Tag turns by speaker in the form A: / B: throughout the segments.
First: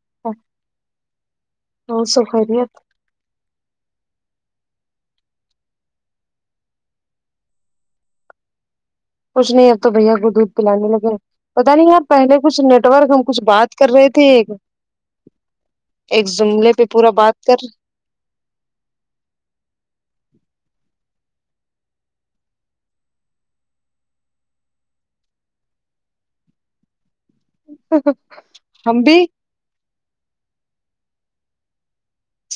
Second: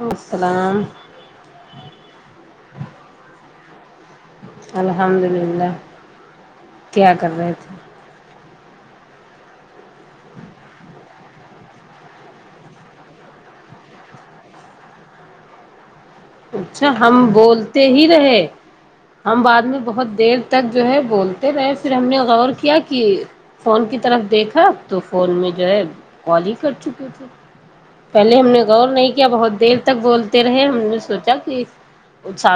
A: و السلام
B: ہ س خریت
A: الحمد للہ کیا کر رہے تھے
B: کچھ نہیں اب تو بھیا کو دودھ پلانے لگے پتا نہیں یار پہلے کچھ نیٹ ورک ہم کچھ بات کر رہے تھے ایک جملے پہ
A: اچھا
B: پورا
A: ہم
B: بات کر
A: بولتے ہی رہے ہم بعد میں بہت دیر تک جو ہے بولتے رہے پھر ہم نے غور کیا کہ فون کی طرف دیکھا ا تو فون میں جو ہے کال ہی کر چکے تھے پہلے ہم نے غور نہیں کیا بہت دیر تک بولتے رہے ہم نے سوچا کہ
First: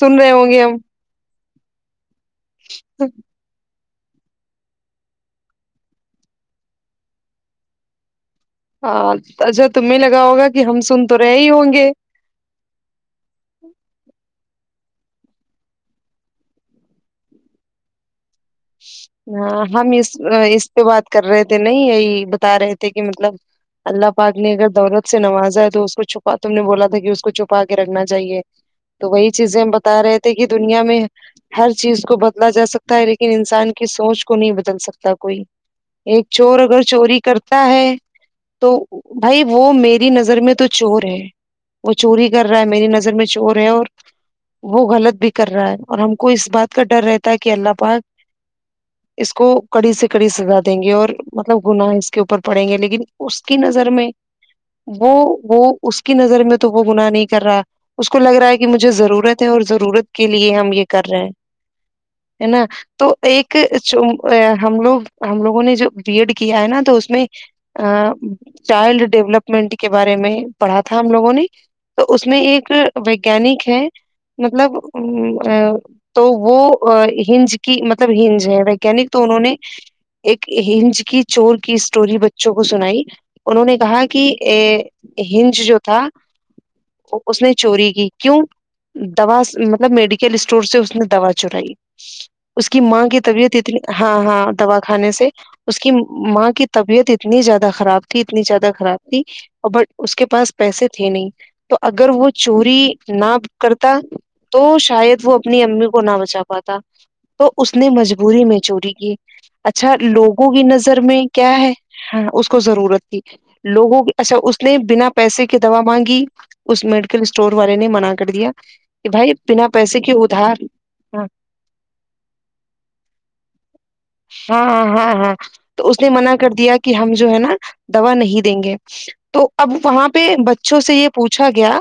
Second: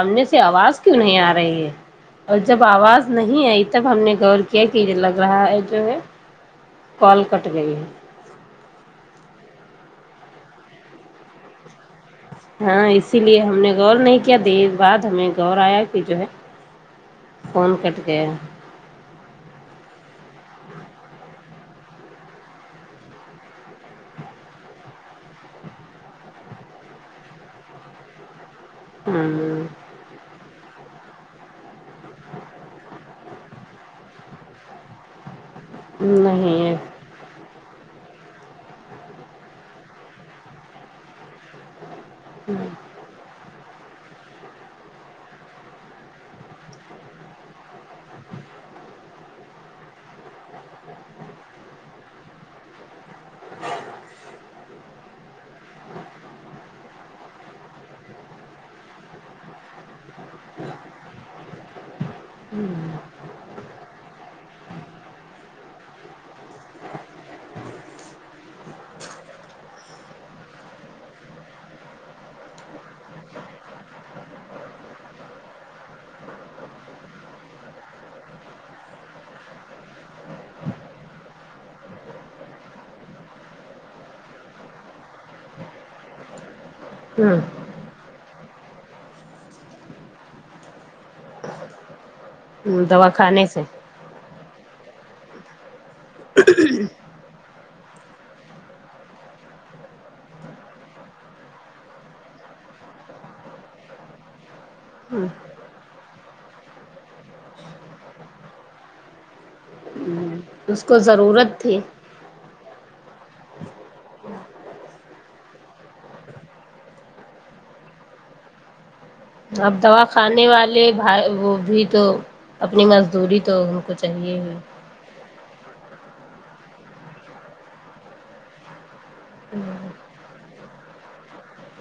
B: سن رہے
A: سے
B: ہوں گے ہم
A: آواز کیوں نہیں آ رہی ہے اور جب آواز نہیں آئی تب ہم نے غور کیا کہ یہ لگ رہا ہے جو ہے کال کٹ گئی ہے
B: ہاں اجا تمیں لگا ہوگا کہ ہم سن تو رہے ہی ہوں گے
A: ہاں اسی لیے ہم نے غور نہیں کیا دیر بعد ہمیں غور آیا کہ جو ہے فون کٹ کے
B: ہاں ہم اس اس پہ بات کر رہے تھے نہیں یہی بتا رہے تھے کہ مطلب اللہ پاک نے اگر دولت سے نوازا ہے تو اس کو چھپا تم نے بولا تھا کہ اس کو چھپا کے رکھنا چاہیے
A: جچ
B: تو وہی چیزیں ہم بتا رہے تھے کہ دنیا میں ہر چیز کو بدلا جا سکتا ہے لیکن انسان کی سوچ کو نہیں بدل سکتا کوئی ایک چور
A: نہیں
B: اگر چوری کر ہے تو بھائی وہ میری نظر میں تو چور ہے وہ چوری کر رہا ہے میری نظر میں چور ہے اور وہ غلط بھی کر رہا ہے اور ہم کو اس بات کا ڈر رہتا ہے کہ اللہ پاک اس کو کڑی سے کڑی سزا دیں گے اور مطلب گناہ اس کے اوپر پڑیں گے لیکن اس کی نظر میں وہ وہ اس کی نظر میں تو وہ گناہ نہیں کر رہا اس کو لگ رہا ہے کہ مجھے ضرورت ہے اور ضرورت کے لیے ہم یہ کر رہے ہیں ہے نا تو ایک ہم لوگ ہم لوگوں نے جو بی ایڈ کیا ہے نا تو اس میں چائلڈ ڈیولپمنٹ کے بارے میں پڑھا تھا ہم لوگوں نے تو اس میں ایک ویگانک ہے مطلب ا تو وہ ہج کی مطلب ج ہے ویانک تو انہوں نے ایک ہج کی چور کی اسٹور بچوں کو سنائی انہوں نے کہا کہ ا ہنج جو تھا اس نے
A: ہوں
B: چوری کی کیوں دوا مطلب میڈیکل اسٹور سے اس نے دوا چرائی کہ ماں
A: دوا
B: کی
A: کھانے
B: طبیعت
A: سے
B: اتنی ہاں ہاں دوا کھانے سے اس کی ماں کی طبیعت اتنی زیادہ خراب تھی اتنی زیادہ خراب تھی اور بٹ اس کے پاس پیسے تھے نہیں تو اگر وہ چوری نہ کرتا تو شاید وہ اپنی امی کو نہ بچا پاتا تو اس نے مجبوری میں چوری کی اچھا لوگوں کی
A: اس کو
B: نظر میں کیا
A: ضرورت
B: ہے
A: تھی
B: اس کو ضرورت کی لوگوں اچھا اس نے بنا پیسے کی دوا مانگی اس میڈیکل اسٹور بارے نے منع کر دیا کہ بھائی بنا
A: اب
B: پیسے
A: دوا
B: کے
A: کھانے
B: ادھار
A: والے بھائی وہ بھی تو اپنی مزدوری تو کھ
B: ہاںاں ہاں ہاں تو اس نے منع کر دیا کہ ہم جو ہے نا دوا نہیں دیں گے تو اب وہاں پہ بچوں سے یہ پوچھا گیا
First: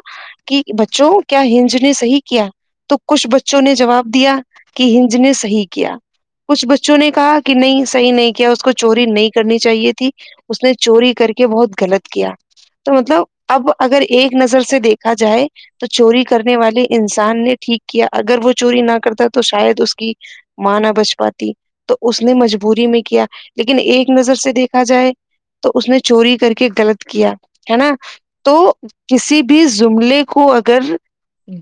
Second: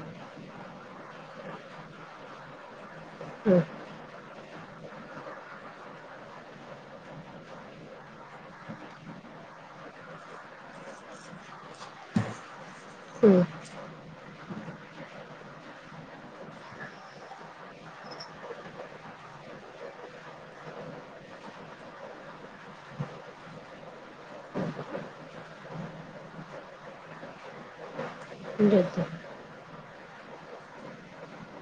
B: کہ بچوں کیا ہج نے صحیح کیا تو کچھ بچوں نے جواب دیا کہ ہج نے صحیح کیا کچھ بچوں چوں نے کہا کہ نہیں صحیح نہیں کیا اس کو چوری نہیں کرنی چاہیے تھی اس نے چوری کر کے بہت غلط کیا تو مطلب اب اگر ایک نظر سے دیکھا جائے تو چوری کرنے والے انسان نے ٹھیک کیا اگر وہ چوری نہ کرتا تو شاید اس کی مانا بچپات تو اس نے مجبوری میں کیا لیکن ایک نظر سے دیکھا جائے تو اس نے چوری کر کے غلط کیا ہے نا تو کسی بھی زملے کو اگر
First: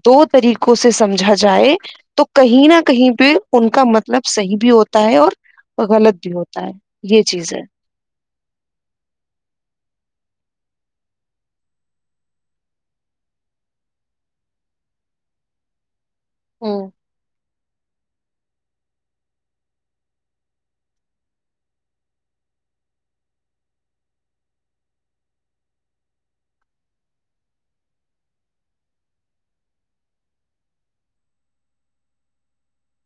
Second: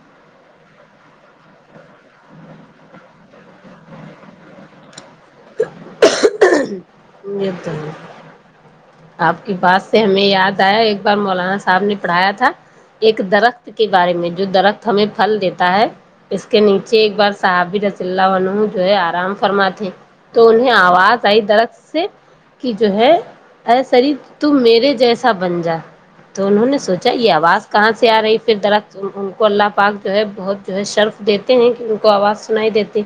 B: دو طریقوں سے سمجھا جائے تو کہیں نہ کہیں پہ ان کا مطلب صحیح بھی ہوتا ہوتا ہے اور وہ غلط بھی ہوتا ہے یہ
A: د
B: چیز
A: ہے آپ کی بات سے ہمیں یاد آیا ایک بار مولانا صاحب نے پڑھایا تھا ایک درخت کے بارے میں جو درخت ہمیں پھل دیتا ہے اس کے
B: ہوں
A: نیچے ایک بار صحاب رس اللہ عن جو ہے آرام فرماتے تو انہیں آواز آئی درخ سے کہ جو ہے ارے سری تم میرے جیسا بن جا تو انہوں نے سوچا یہ آواز کہاں سے آ رہی پھر دراص ان کو اللہ پاک جو ہے بہت جو ہے شرف دیتے ہیں کہ ان کو آواز سنائی دیتے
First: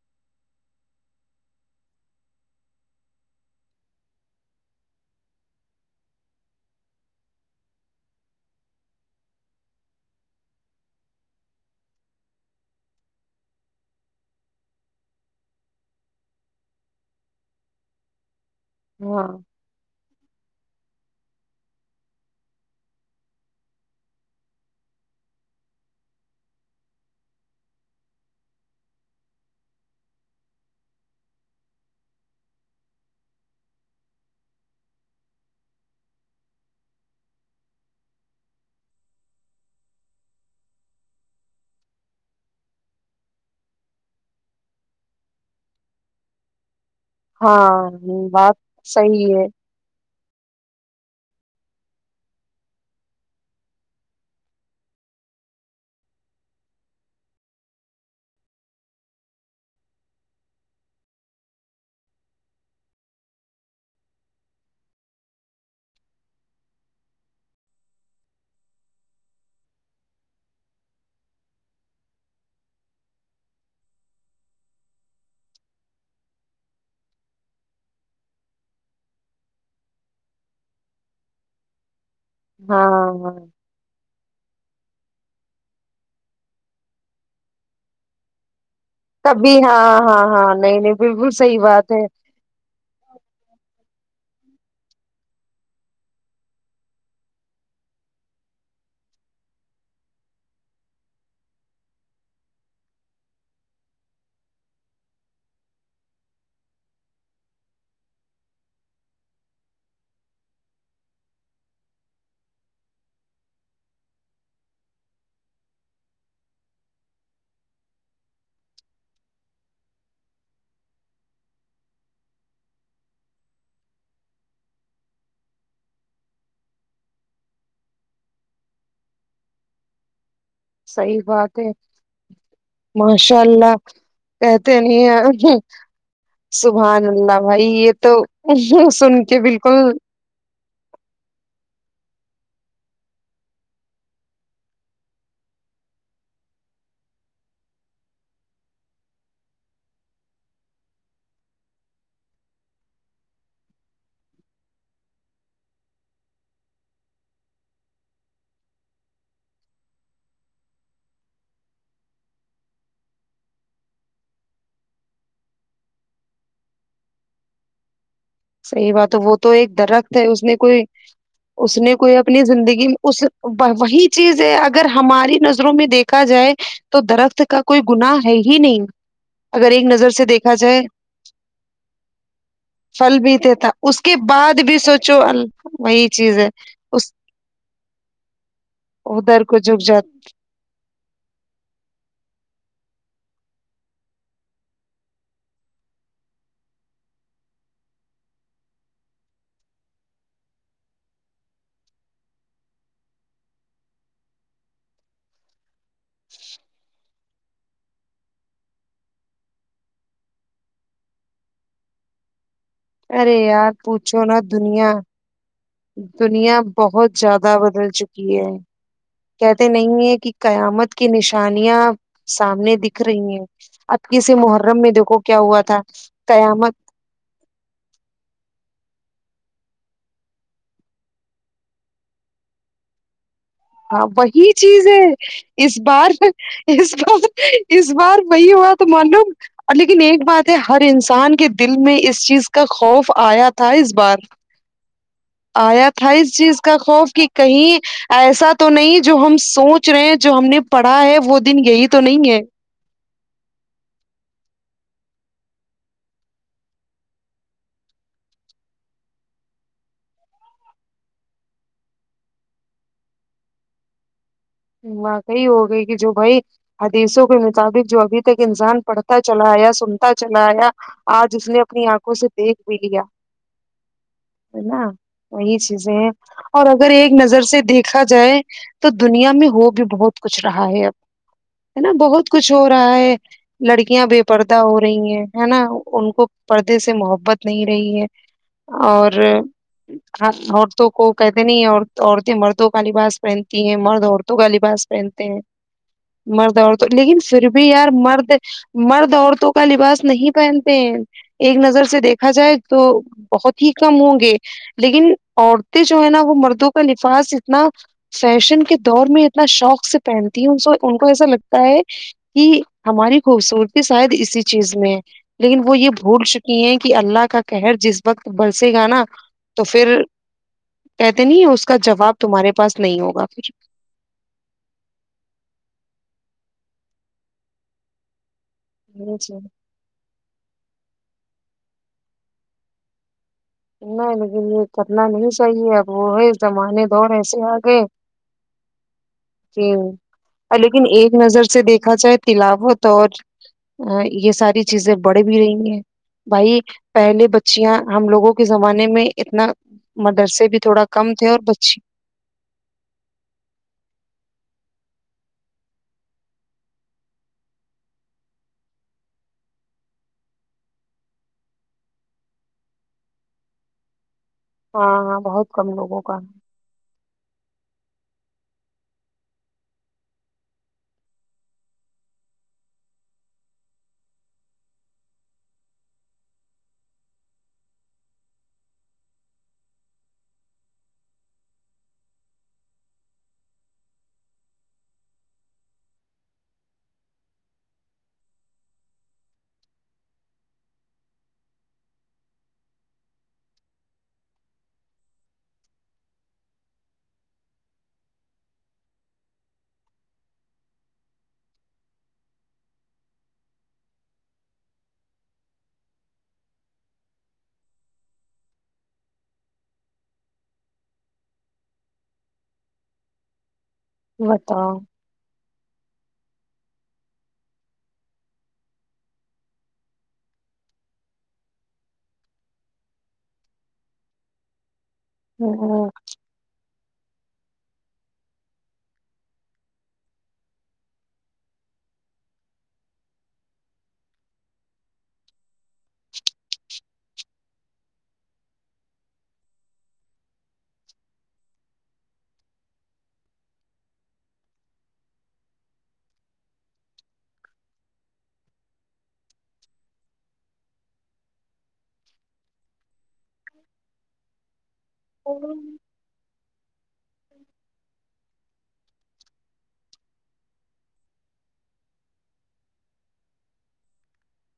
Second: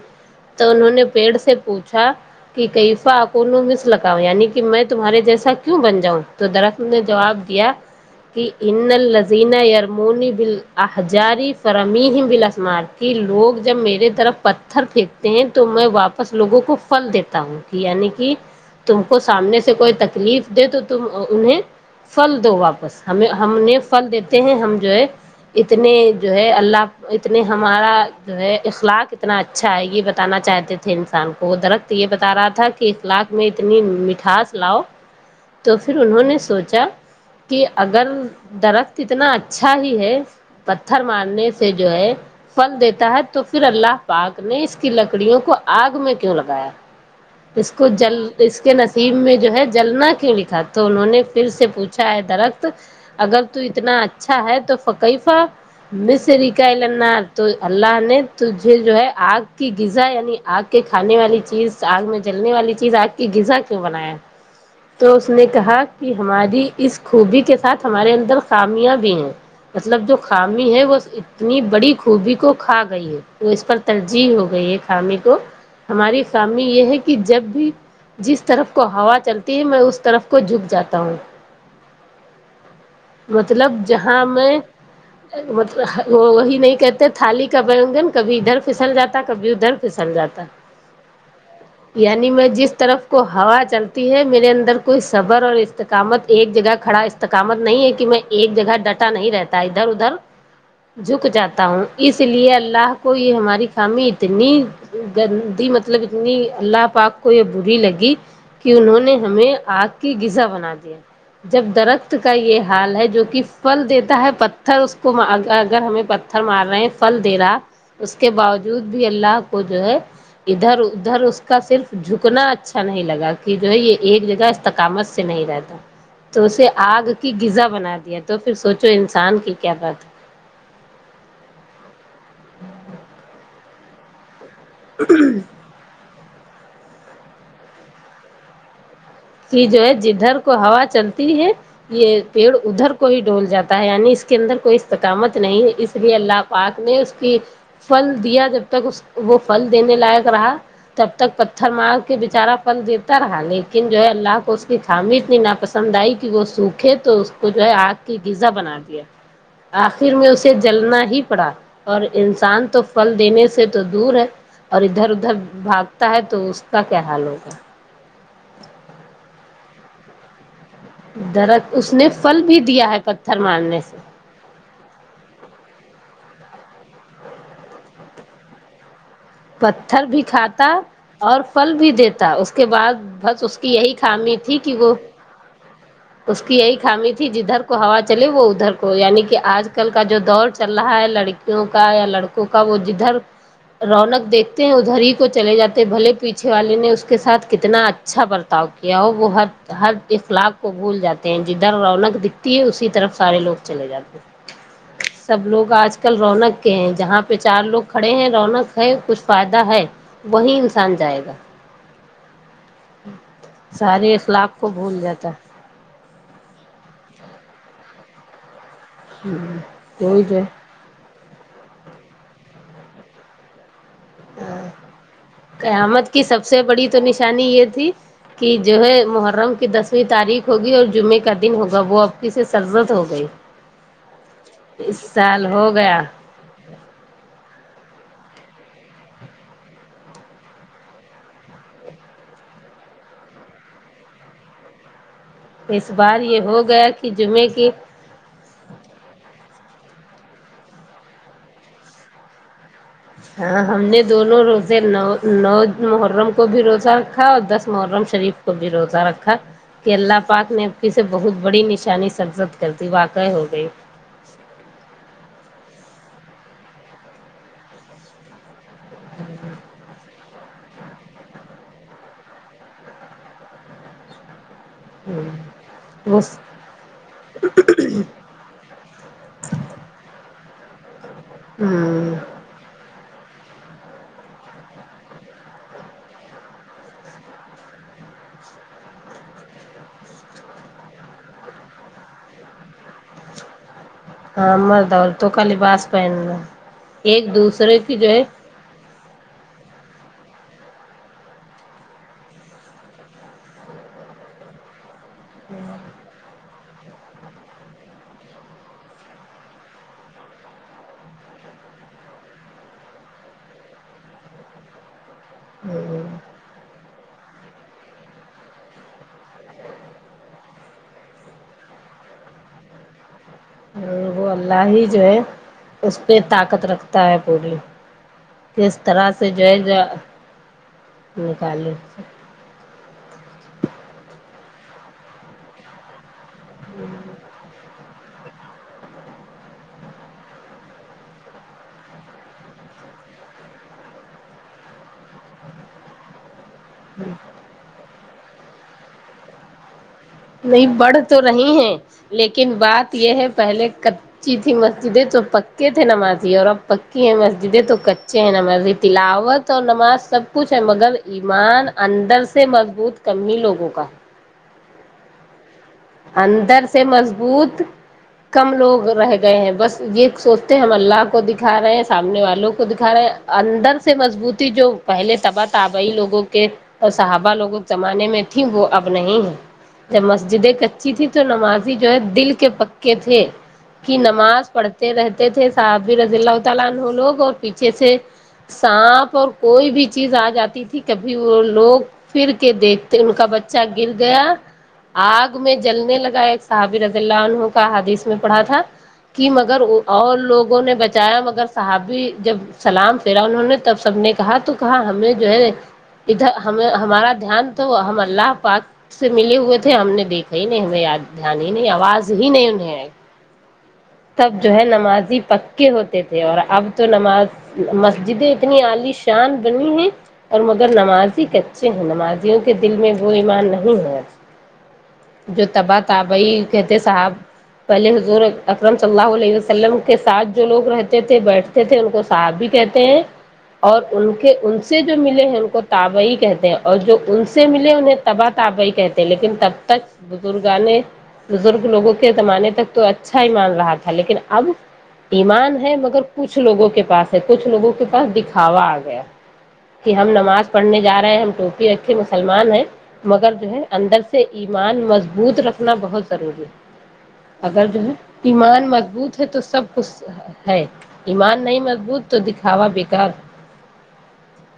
A: تو انہوں نے پیڑ سے پوچھا کہ کفا کو مس لگتا یعنی کہ میں تمہارے جیسا کیوں ب جاؤں تو دراخصل نے جواب دیا کی ان النزینہ یرمونی بل احجاری فرمین بللاثمان کہ لوگ جب میرے طرف پتھر پھینکتے ہیں تو میں واپس لوگوں کو پھل دیتا ہوں یعنی کہ تم کو
B: ہاں
A: سامنے سے کوئی تکلیف دے تو تم انہیں فھل دو واپس ہمیں ہم نے فھل دیتے ہیں ہم جو ہے اتنے جو ہے اللہ اتنے ہمارا جو ہے اخلاق اتنا اچا اچھا یہ بتانا چاہتے تھے انسان کو وہ درخت یہ بتا رہا تھا کہ اخلاق میں اتنی مٹھاس لاؤ تو پھر انہوں نے سوچا کہ اگر درخت اتنا اچھا ہی ہے پتھر مارنے سے جو ہے فھل دیتا ہے تو پھر اللہ پاک نے اس کی لکڑیوں کو آگ میں کیوں لگایا اس کو
B: ہاں
A: جل
B: بات
A: اس کے نصیب
B: صحیح
A: میں جو ہے جلنا کیوں لکھا تو انہوں نے پھر سے پوچھا ہے درخت اگر تو اتنا اچھا ہے تو فقیفہ مس رار تو اللہ نے تجھے جو ہے آگ کی غذا یعنی آگ کے کھانے والی چیز آگ میں جلنے والی چیز آگ کی غذا کیوں بنایا تو اس نے کہا کہ ہماری اس خوبی کے ساتھ ہمارے اندر خامیاں بھی ہیں مطلب جو خامی ہے وہ اتنی بڑی خوبی کو کھا گئی ہے وہ اس پر ترجیح ہو گئی ہے خامی کو ہماری خامی یہ ہے کہ جب بھی جس طرف کو ہوا چلتی ہے میں اس طرف کو جک جاتا ہوں
B: ہاں ہاں
A: مطلب جہاں میں مطلب وہ وہی نہیں کہتے تھالی کا بینگن کبھی ادھر پھسل جا کبھی ادھر
B: ہاں
A: پھسل
B: ہاں
A: جاتا
B: ہاں نہیں نہیں بالکل صحیح بات ہے
A: یعنی میں جس طرف کو ہوا چلتی ہے میرے اندر کوئی صبر اور استقامت ایک جگہ کھڑا تو کامت نہیں ہے کہ میں ایک جگہ ڈٹا نہیں رہتا ادھر ادھر جھک جاتا ہوں اس لیے اللہ کو یہ ہماری خامی اتنی گندی مطلب اتنی اللہ پاک کوئی بری لگی کہ انہوں نے ہمیں آگ کی غذا بنا دیا جب درخت کا یہ حال ہے جو کہ فھل دیتا ہے پتھر اس کو اگر ہمیں پتھر مار رہے ہیں پھل دے رہا اس کے باوجود بھی اللہ کو جو ہے ادھر ادھر اس کا صرف جک اتنا اچھا نہیں لگا کہ جو ہے یہ ایک جگہ استقامت سے نہیں رہتا تو اسے آگ کی غذا بنا دیا تو پھر سوچو انسان کی کیا بات ہے
B: صحیح بات ہے ماشاء اللہ کہتے نہیں سبحان اللہ بھائی یہ تو سن کے
A: کہ
B: بالکل
A: جو ہے جدھر کو ہوا چلتی ہے یہ پیڑ ادھر کو ہی ڈول جاتا ہے یعنی اس کے اندر کوئی استقامت نہیں ہے اس لیے اللہ پاک نے اس کی فھل دیا جب تک اس وہ فھل دینے لائق رہا تب تک پتھر مار کے بیچارا پن دیتا رہا لیکن جو ہے اللہ کو اس کی خامی اتنی ناپسند آئی کہ وہ سوکھے تو اس کو جو ہے آگ کی غذا بنا دیا آخر میں اسے جلنا ہی پڑا اور انسان تو پل دینے سے تو دور ہے اور ادھر ادھر بھاگتا ہے تو اس کا کیا حال ہوگا
B: صحیح بات ہے وہ تو ایک درخت ہے اس نے کوئی
A: درخت
B: اس نے کوئی
A: پھل
B: اپنی
A: بھی
B: زندگی
A: دیا
B: میں
A: ہے
B: اس
A: پتھر مارنے سے
B: وہی چیز ہے اگر ہماری نظروں میں دیکھا جائے تو درخت کا کوئی گنااہ ہے ہی نہیں اگر ایک
A: پتھر
B: نظر
A: بھی
B: سے دیکھا
A: کھاتا
B: جائے
A: اور پھل بھی دیتا اس کے بعد
B: پھل بھی
A: بس اس کی
B: دیتا
A: یہی
B: کے
A: خامی تھی
B: بعد
A: کہ
B: بھی
A: وہ
B: سوچو وہی چیز
A: اس
B: ہے
A: کی یہی خامی
B: اس
A: تھی جدھر کو ہوا چلے وہ ادھر کو یعنی کہ
B: ادھر کو
A: آج
B: جھک
A: کل کا
B: جاتا
A: جو دور چل رہا ہے لڑکیوں کا یا لڑکوں کا وہ جدھر رونق دیکھتے ہیں ادھر ہی کو چلے جاتے ہیں بھلے پیچھے والے نے اس کے ساتھ کتنا اچھا برتاؤ کیا اور وہ ہر ہر اخلاق کو بھول جاتے ہیں جدھر رونق دکھتی ہے اسی طرف سارے لوگ چلے جاتے ہیں سب لوگ آج کل رونق کے ہیں جہاں پہ چار لوگ کھڑے ہیں رونق ہے کچھ فائدہ ہے وہی انسان جائے گا
B: ارے یار
A: سارے
B: پوچھو نا
A: اخلاق کو
B: دنیا
A: بھول جاتا
B: دنیا بہت زیادہ بدل چکی ہے کہتے نہیں ہیں
A: وہی
B: کہ
A: جو ہے
B: قیامت کی نشانیاں سامنے دکھ رہی ہیں اب کسی محرم میں دیکھو کیا ہوا تھا
A: قیامت کی سب سے
B: قیامت
A: بڑی تو نشانی یہ تھی کہ جو ہے محرم کی دسویں تاریخ ہوگی اور جمعے کا دن ہوگا وہ اب ج سے سرزت ہو گئی
B: ہاں وہی چیز
A: اس
B: ہے
A: سال ہو
B: اس
A: گیا
B: بار اس بار اس بار وہی ہوا تو مانو اور لیکن ایک بات ہے ہر انسان کے دل میں اس چیز کا خوف آیا تھا اس بار آیا تھا
A: بار
B: اس
A: یہ
B: چیز
A: ہو
B: کا
A: گیا
B: خوف کہ
A: جمعے کی
B: کہیں ایسا تو نہیں جو ہم سوچ رہے ہیں جو ہم نے پڑھا ہے وہ دن یہی تو نہیں ہے
A: ہاں ہم نے دونوں روزے نو نو محرم کو بھی روزہ رکھا اور دس محرم شریف کو بھی روتا رکھا کہ اللہ پاک نے اب کی سے بہت بڑی نشانی سزت کر دی واقع ہو گئی
B: واقعی ہو گئی کہ جو بھائی حادیثوں کے مطابق جو ابھی تک انسان پڑھتا چلا آیا سنتا چلایا آج اس نے اپنی آنکھوں سے دیکھ بھی لیا ہے نا وہی چیزیں ہیں اور اگر ایک نظر سے دیکھا جائے تو دنیا میں وہ بھی بہت کچھ رہا ہے اب ہے نا بہت کچھ ہو رہا ہے لڑکیاں بے پردہ ہو رہی ہیں ہے نا ان کو پردے سے محبت نہیں رہی ہے اور عورتوں کو کہتے نہیں عورتیں مردوں کا لباس پہنتی ہیں مرد تو
A: ہاں
B: گالیباز
A: مرد
B: پہنتے
A: عورتوں
B: ہیں
A: کا لباس پہننا
B: مرد اورت لیکن
A: ایک
B: پھر بھی
A: دوسرے
B: یار
A: کی جو ہے
B: مرد مرد عورتوں کا لباس نہیں پہنتے ہیں ایک نظر سے دیکھا جائے تو بہت ہی کم ہوں گے لیکن عورتیں جو ہے نا وہ مردوں کا لفاس اتنا فیشن کے دور میں اتنا شوق سے پہنتی ہ ان کو ایسا لگتا ہے کہ ہماری خوبصورتی شاید اسی چیز میں ہے لیکن وہ یہ بھول چکے یہ ہیں کہ اللہ کا کہر جس وقت برسے گا نا تو پھر کہتے نہیں اس کا جواب تمہارے پاس نہیں ہوگا
A: اور وہ اللہ ہی جو ہے اس پہ طاقت رکھتا ہے پوری کس طرح سے
B: پھر
A: جو ج نکال
B: نا لیکن یہ کرنا نہیں چاہیے اب وہ ہے زمانے دور ایسے آگئے
A: ا [inaudible]
B: ج لیکن ایک نظر سے دیکھا جائے تلاوت اور ا یہ ساری چیزیں بڑھ بھی رہی ہیں بھائی پہلے بچیاں ہم لوگوں کے زمانے میں اتنا مدرس بھی
A: نہیں
B: تھوڑا
A: بڑھ
B: کم
A: تو
B: تھے اور
A: رہی ہیں
B: بچی
A: لیکن بات یہ ہے پہلے کچی تھی مسجدیں تو پکے تھے نمازی اور اب پکی ہے مسجدیں تو کچے ہیں نمازی تلاوت تو نماز سب کچھ ہے مگر ایمان اندر سے مضبوط کنی لوگوں کا
B: ہاںاں بہت کم لوگوں کا ہے.
A: اندر سے مضبوط کم لوگ رہ گئے ہیں بس یہ سوچتے ہیں ہم اللہ کو دکھا رہے ہیں سامنے والوں کو دکھا رہے ہیں اندر سے مضبوطی جو پہلے تباہ آبی لوگوں کے اور صحابہ لوگوں زمانے میں تیں وہ اب نہیں ہے جب مسجد اچھی تھی تو نمازی جو ہے دل کے پکے تھے کی نماز پڑھتے رہتے تھے صاحابی رضی اللہ تعالی عن لوگ اور پیچھے سے سانپ اور کوئی بھی چیز آ جاتی تھی کبھی وہ لوگ پھر کے دیکھتے ان کا بچہ گر گیا آگ میں جلنے لگا ایک صحابر رضی اللہ انہوں کا حادیث میں پڑھا تھا کی مگر اور لوگوں نے بچایا مگر صحابی جب سلام پرا انہوں نے تب سب نے کہا تو کہا ہمیں جو ہے ادھر ہمیں ہمارا دھیان تو ہم اللہ پاک سے ملے ہوئے تھے ہم نے دیکھے صحی نہیں ہمیں یاد دھیان ہی نہیں آواز ہی نہیں انہیں تب جو ہے
B: بتاؤ
A: نمازی پک ہوتے تھے اور اب تو نماز مسجدیں اتنی علی شان بنی ہے اور مگر نمازی کچے ہیں نمازیوں کے دل میں وہ ایمان نہیں ہے جو
B: ہوں،
A: تباہ تبائی کہتے صاحب پہلے حضور اکرم صلی اللہ علیہ وسلم کے ساتھ جو لوگ رہتے تھے بیٹھ کہ تھ ان کو صاحب بھی کہتے ہیں اور ان کے ان سے جو ملے ہیں ان کو تابی کہتے ہیں اور جو ان سے ملے انہیں تبا تو آپی کہتے لیکن تب تک بزرگان نے بزرگ لوگوں کے زمانے تک تو اچھا ہی مان رہا تھا لیکن اب ایمان ہے مگر کچھ لوگوں کے پاس ہے کچھ لوگوں کے پاس دکھاوا آ گیا کہ ہم نماز پڑھنے جا رہے ہیں ہم ٹوپی اکھے مسلمان ہیں مگر جو ہے اندر سے ایمان مضبوط رکھنا
B: ہوں.
A: بہت ضروری ہے اگر جو ہے ایمان مضبوط ہے تو سب کچھ ہے ایمان نہیں مضبوط تو دکھاوا بےیکار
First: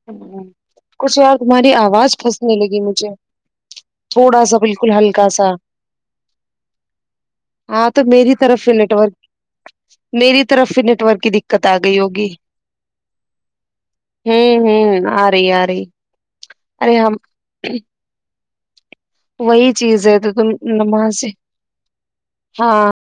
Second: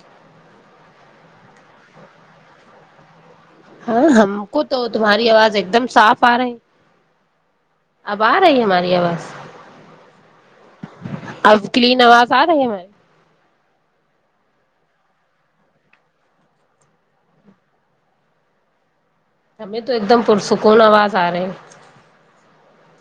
B: ہ کچھ بار تمہاری آواز پھنسنے لگی مجھے
A: ہاں ہم
B: تھوڑا سا
A: کو تو
B: بالکل
A: تمہاری
B: ہلکا سا
A: آواز ایک دم صاف آ رہی
B: ہاں تو
A: اب آ
B: میری طرف
A: رہی ہے
B: سے
A: ہماری
B: نیٹورک
A: آواز
B: میری طرف سے نیٹورک کی دقت
A: اب
B: آ گئی
A: کلین
B: ہوگی
A: آواز آ رہی ہے ہماری
B: ہوں ہوں آ رہی آ رہی ارے ہم وہی
A: ہمیں
B: چیز
A: ایک
B: ہے
A: دم
B: تو تم
A: پرسکون آواز
B: نماز
A: آ رہی ہے۔
B: ہاں